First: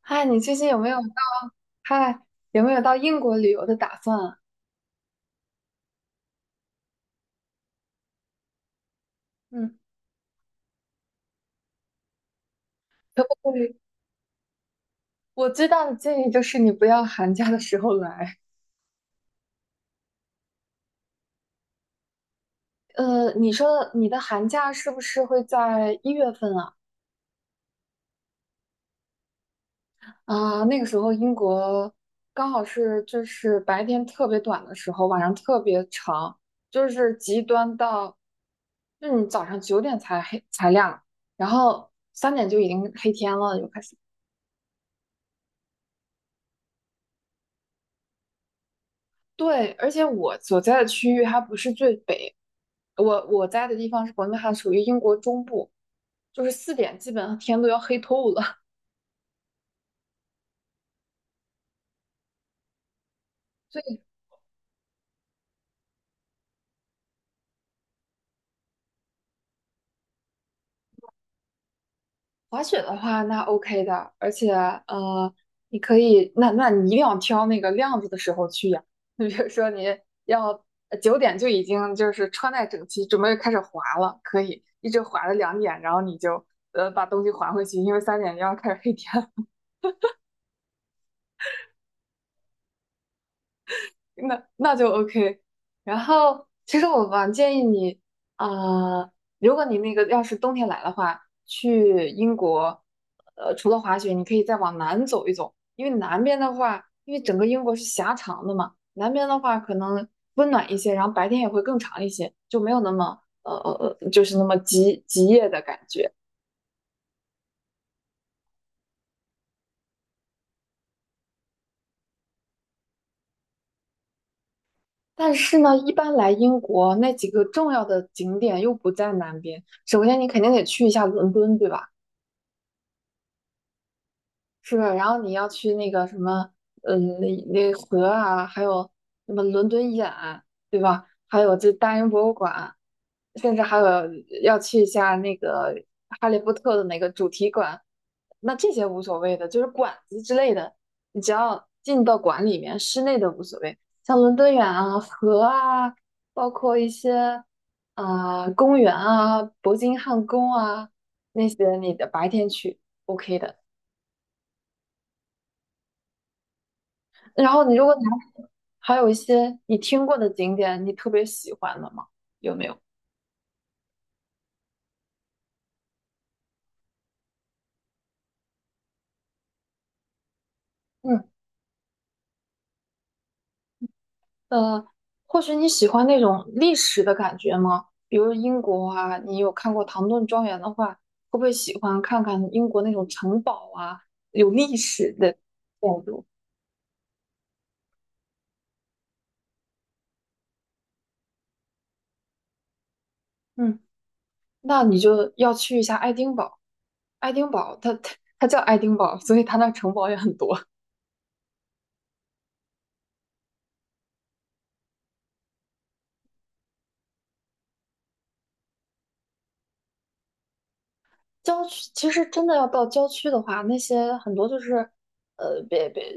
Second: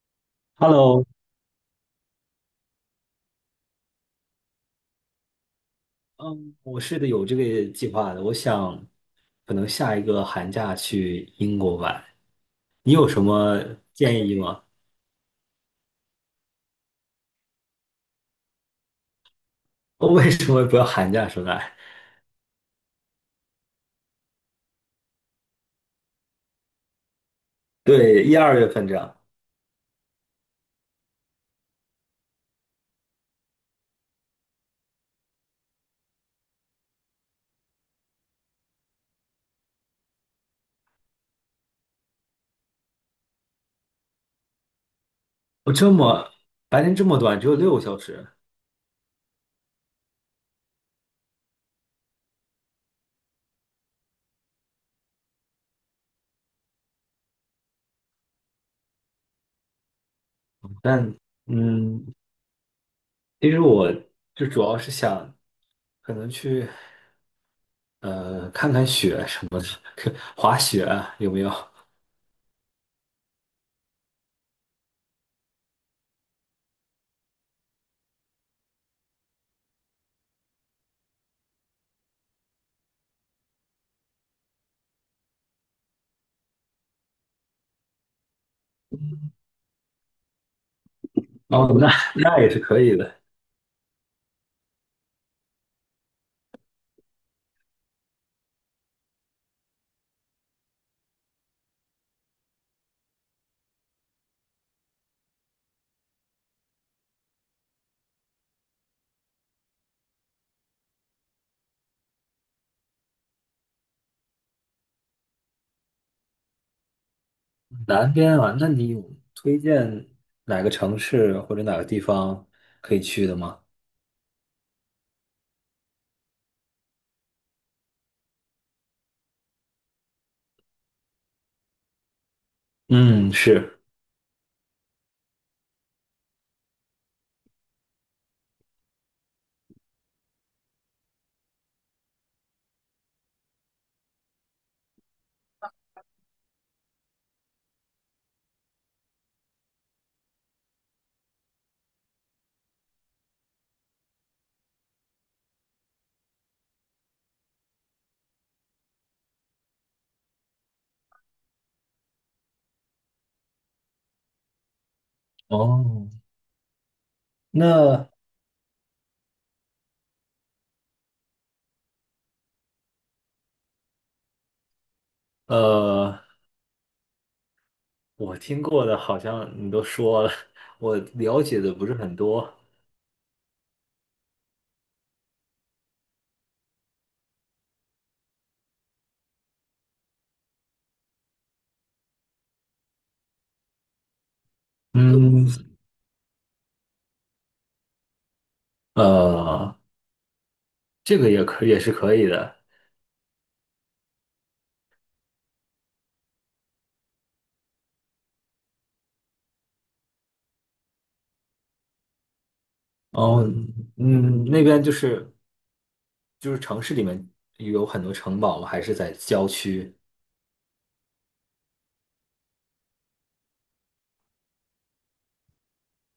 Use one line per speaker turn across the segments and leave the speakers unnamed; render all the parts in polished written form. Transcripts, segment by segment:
嗨，你最近
Hello，
嗨有没有到英国旅游的打算啊？
嗯，我是的，有这个计划的。我想可能
嗯，
下一个寒假去英国玩，你有什
可不可
么
以？
建议吗？
我最大的建议就是你不要寒假的时候来。
我为什么不要寒假出来？
你说的你的寒假是不是会在1月份啊？
对，一二月份这样。
啊，那个时候英国刚好是就是白天特别短的时候，晚上特别长，就是极端到，就是你早上九点才黑才亮，然后三点就已经黑天了，就开始。
我这么白天这么短，只有6个小时。
对，而且我所在的区域还不是最北，我在的地方是伯明翰，属于英国中部，就是4点基本上天都要黑透了。
但嗯，其实
所
我
以
就主要是想可能去看看雪什么的，滑雪啊有没有？
滑雪的话，那 OK 的，而且你可以，那你一定要挑那个亮子的时候去呀。你比如说你要9点就已经就是穿戴整齐，准备开始滑了，可以一直滑到2点，然后你就把东西还回去，因为三点就要开始黑天
哦，那 那也是可以的。
那就 OK。然后，其实我蛮建议你，啊、如果你那个要是冬天来的话，去英国，除了滑雪，你可以再往南走一走，因为南边的话，因为整个英国是狭长的嘛，南边的话可能温暖一些，然后白天也会更长一些，就没有那么就是那么极夜的感觉。
南边啊，那你有推荐哪个城市或者哪个地方可以去的吗？
但是呢，一般来英国那几个重要的景点又不在南边，首先你肯定得去一下伦敦，对吧？
嗯，是。
是，然后你要去那个什么，呃，那河啊，还有什么伦敦眼，对吧？还有这大英博物馆，甚至还有要去一下那个《哈利波特》的那个主题馆。那这些无所谓的，就是馆子之类的，你只要进到馆里面，室内的无所谓。像伦敦眼啊、河啊，包括一些啊、公园啊、伯金汉宫啊那些，你的白天去 OK 的。
哦，
然后你如果你
那
还有一些你听过的景点，你特别喜欢的吗？有没有？
呃，我听过的好像你都说了，我
嗯。
了解的不是很多。
呃，或许你喜欢那种历史的感觉吗？比如英国啊，你有看过唐顿庄园的话，会不会喜欢看看英国那种城堡啊，有历史的
嗯，
建筑？
呃，这个也是可以的。
嗯，那你就要去一下爱丁堡。爱丁堡，它叫爱丁堡，所以它那城堡也很多。
哦，嗯，那边就是城市里面有很多城堡吗？还是在郊区？
郊区其实真的要到郊区的话，那些很多就是，呃，别别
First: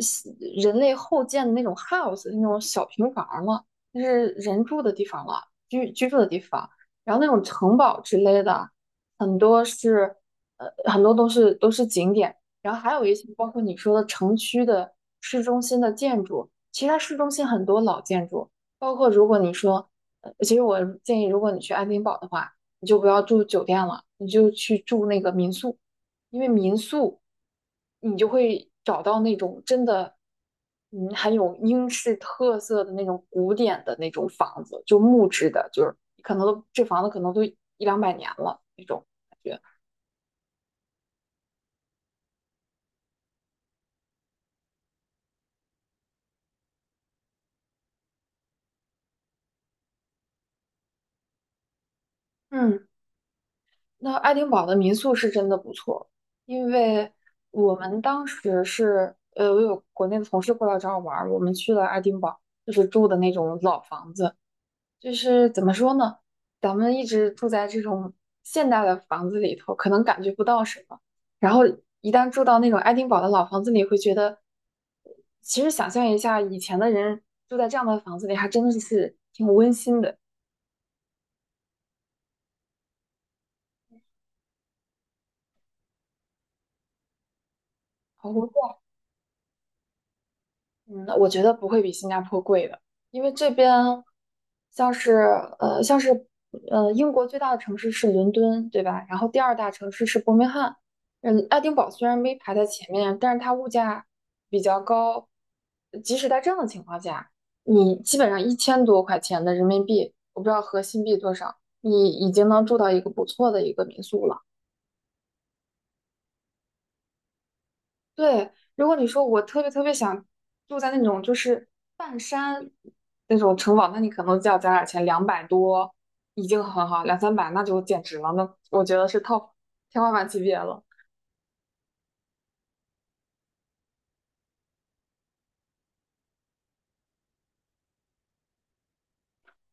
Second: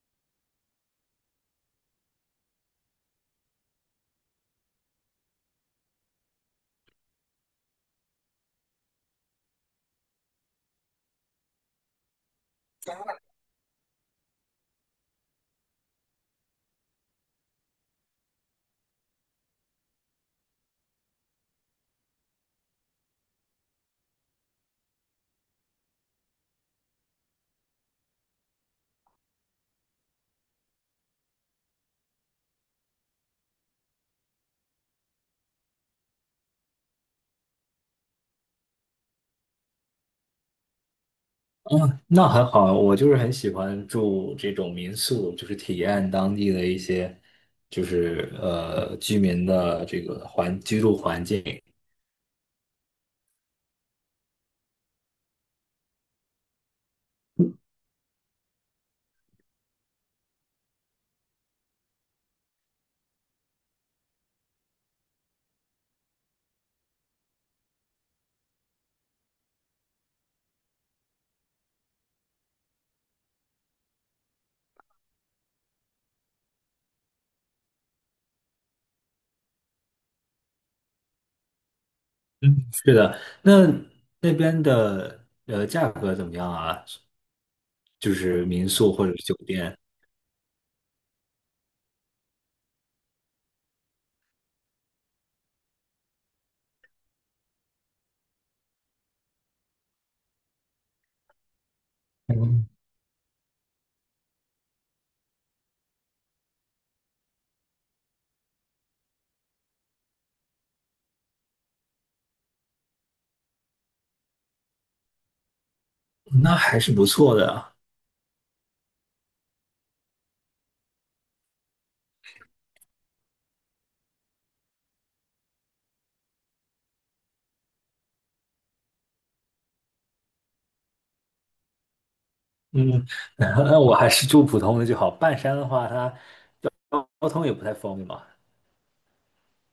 人类后建的那种 house，那种小平房嘛，了，那是人住的地方了，居住的地方。然后那种城堡之类的，很多是，很多都是景点。然后还有一些包括你说的城区的市中心的建筑，其实它市中心很多老建筑，包括如果你说，其实我建议，如果你去爱丁堡的话。你就不要住酒店了，你就去住那个民宿，因为民宿你就会找到那种真的，嗯，很有英式特色的那种古典的那种房子，就木质的，就是可能都这房子可能都一两百年了那种感觉。
那很好啊，我就是很喜欢住这种民宿，就是体验当地的一些，就是居民的这个居住环境。
嗯，那爱丁堡的民宿是真的不错，因为我们当时是，我有国内的同事过来找我玩儿，我们去了爱丁堡，就是住的那种老房子。就是怎么说呢？咱们一直住在这种现代的房子里头，可能感觉不到什么。然后一旦住到那种爱丁堡的老房子里，会觉得，其实想象一下，以前的人住在这样的房子里，还真的是挺温馨的。
那那边的价格怎么样啊？就
好。
是民宿或者是酒店，
我觉得不会比新加坡贵的，因为这边像是像是英国最大的城市是伦敦，对吧？然后第二大城市是伯明翰，嗯，爱丁堡虽然没排在
嗯，
前面，但是它物价比较高，即使在这样的情况下，你基本上1000多块钱的人民币，我不知道合新币多少，你已经能住到一个不错的一个民宿了。
那还是不错的啊。
对，如果你说我特别特别想住在那种就是半山那种城堡，那你可能就要攒点钱，200多已经很好，两三百那就简直了，那我觉得是 top 天花板级别了。
嗯，那我还是住普通的就好。半山的话，它交通也不太方便嘛。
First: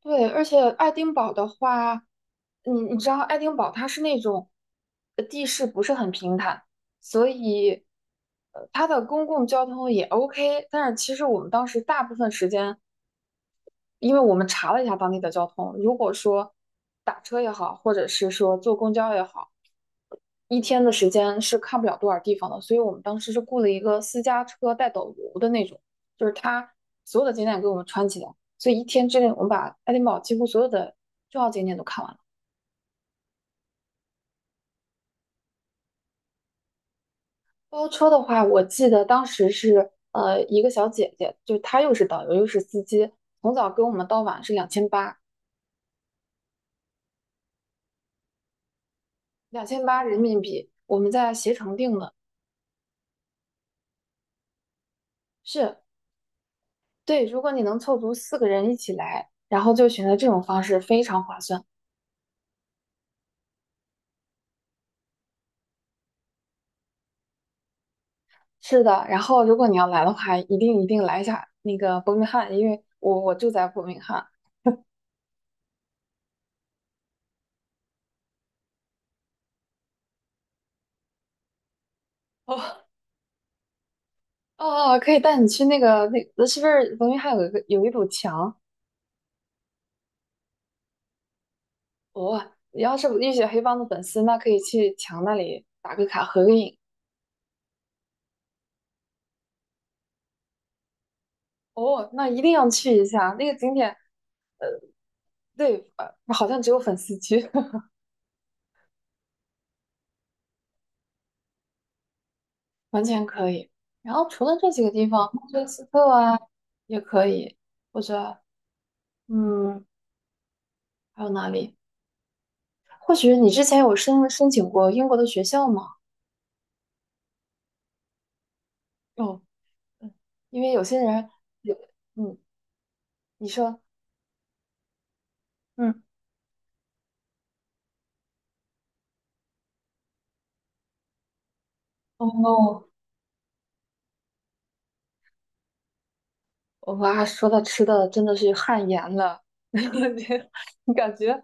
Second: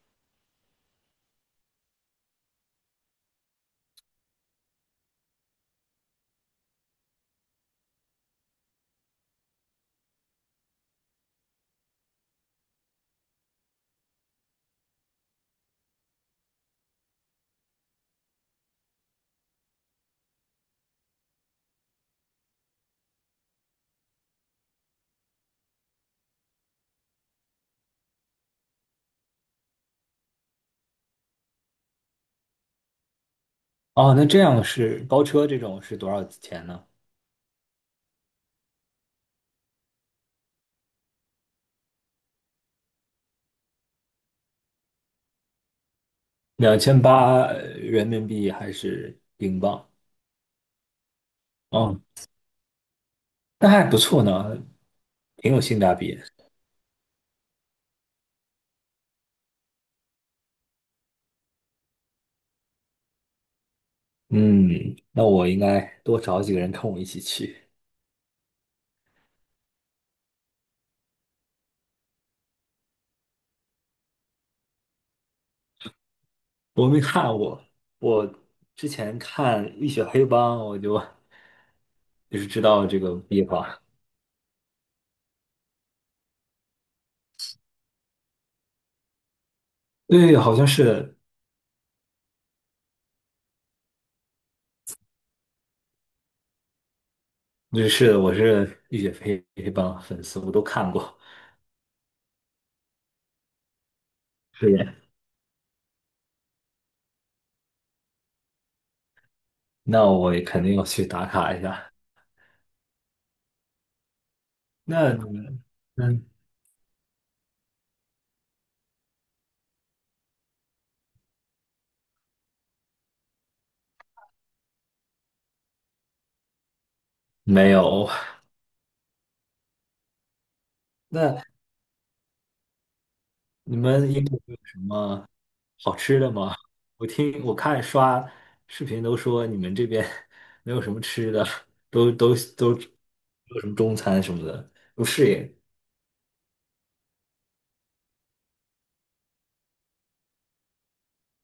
对，而且爱丁堡的话，你你知道爱丁堡它是那种地势不是很平坦，所以它的公共交通也 OK，但是其实我们当时大部分时间。因为我们查了一下当地的交通，如果说打车也好，或者是说坐公交也好，一天的时间是看不了多少地方的，所以我们当时是雇了一个私家车带导游的那种，就是他所有的景点给我们串起来，所以一天之内我们把爱丁堡几乎所有的重要景点都看完了。
哦，那这样是包车这种是多少钱呢？
包车的话，我记得当时是一个小姐姐，就是她又是导游又是司机，从早跟我们到晚是两千八。
2800人民币还是英
两千
镑？
八人民币，我们在携程订
哦，
的。
那还不错呢，挺有
是。
性价比。
对，如果你能凑足4个人一起来，然后就选择这种方式，非常划算。
嗯，那我应该多找几个人跟我一起去。
是的，然后如果你要来的话，一定一定来一下那个伯明翰，因为我住在伯明翰。
我没看过，我之前看《浴血黑帮》，我就就是知
哦
道这个地方。
哦，可以带你去那个那个是不是伯明翰有一个有一堵墙？
对，好像是，
哦，你要是浴血黑帮的粉丝，那可以去墙那里打个卡合个影。
就是，我是《浴血黑黑帮》粉丝，我都看过。
哦，那一定要去一下那个景点。
是的，
对，好像只有粉丝去。
那我也肯定要去打卡一下。
完全可以。然后除了这几个地
那
方，曼
你，
彻斯特
嗯，
啊也可以，或者嗯，还有哪里？或许你之前有申请过英国的学校吗？
没有。
哦，嗯，因为有些人
那
有，嗯，你
你
说，
们英国有什么好
嗯，
吃的吗？我看刷视频都说你们这边 没有什么吃的，都
哦
都都没
，no。
有什么中餐什么的，不适应。
哇，说到吃的真的是汗颜了，你感觉？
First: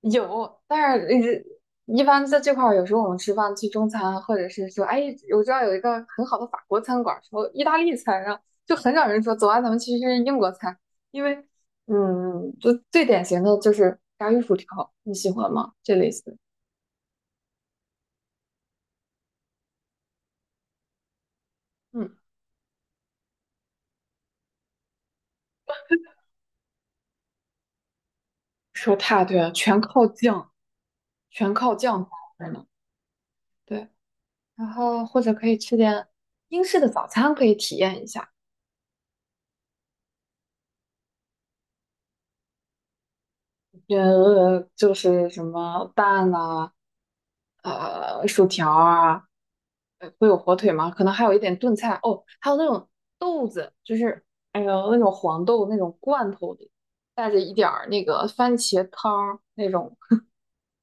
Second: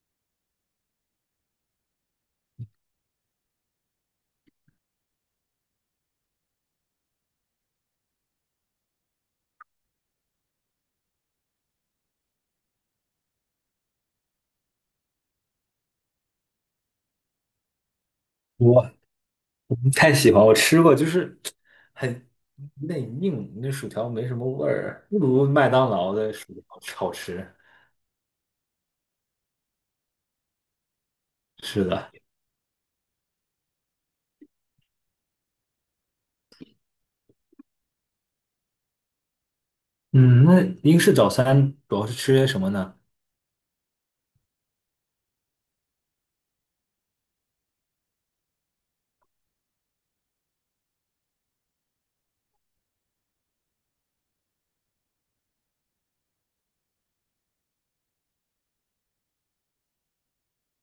有，但是一般在这块儿，有时候我们吃饭去中餐，或者是说，哎，我知道有一个很好的法国餐馆儿，说意大利餐，啊，就很少人说，走啊，咱们去吃英国餐，因为，嗯，就最典型的就是炸鱼薯条，你喜欢吗？这类似。
我我不太喜欢，我吃过，就是
嗯，
很内硬，那薯条没什么味儿，不如麦当劳的薯条好吃。
说太对了，全靠酱，全靠
是
酱搭
的，
配呢。对，然后或者可以吃点英式的早餐，可以体验一下。
嗯，那英式早餐主要是吃些什么呢？
就是什么蛋呐、薯条啊，会有火腿吗？可能还有一点炖菜哦，还有那种豆子，就是哎呦那种黄豆那种罐头里带着一点儿那个番茄汤儿那种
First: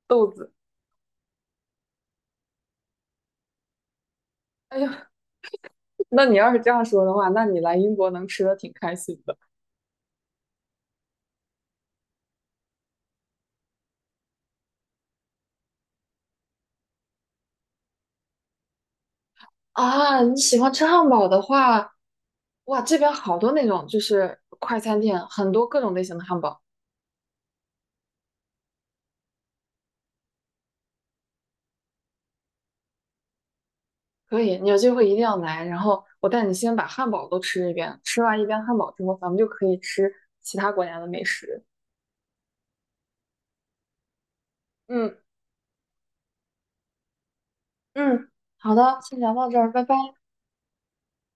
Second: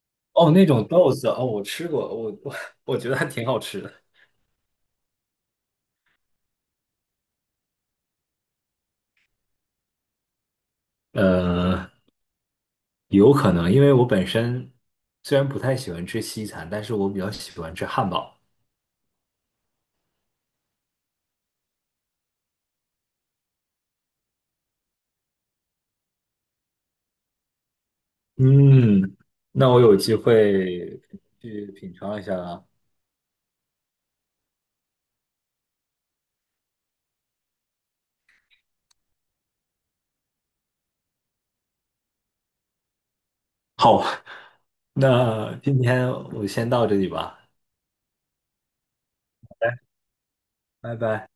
豆
哦，
子。
那种豆子哦，我吃过，我觉得还挺好吃的。
哎呦，那你要是这样说的话，那你来英国能吃的挺开心的
呃，有可能，因为我本身虽然不太喜欢吃西餐，但是我比较喜欢吃汉堡。
啊。你喜欢吃汉堡的话，哇，这边好多那种就是快餐店，很多各种类型的汉堡。
嗯，那我有机会去品尝一下了。
可以，你有机会一定要来。然后我带你先把汉堡都吃一遍，吃完一遍汉堡之后，咱们就可以吃其他国家的美食。
好，
嗯，
那今天我先到这里吧，
嗯，好的，先聊到这儿，拜拜。
拜拜。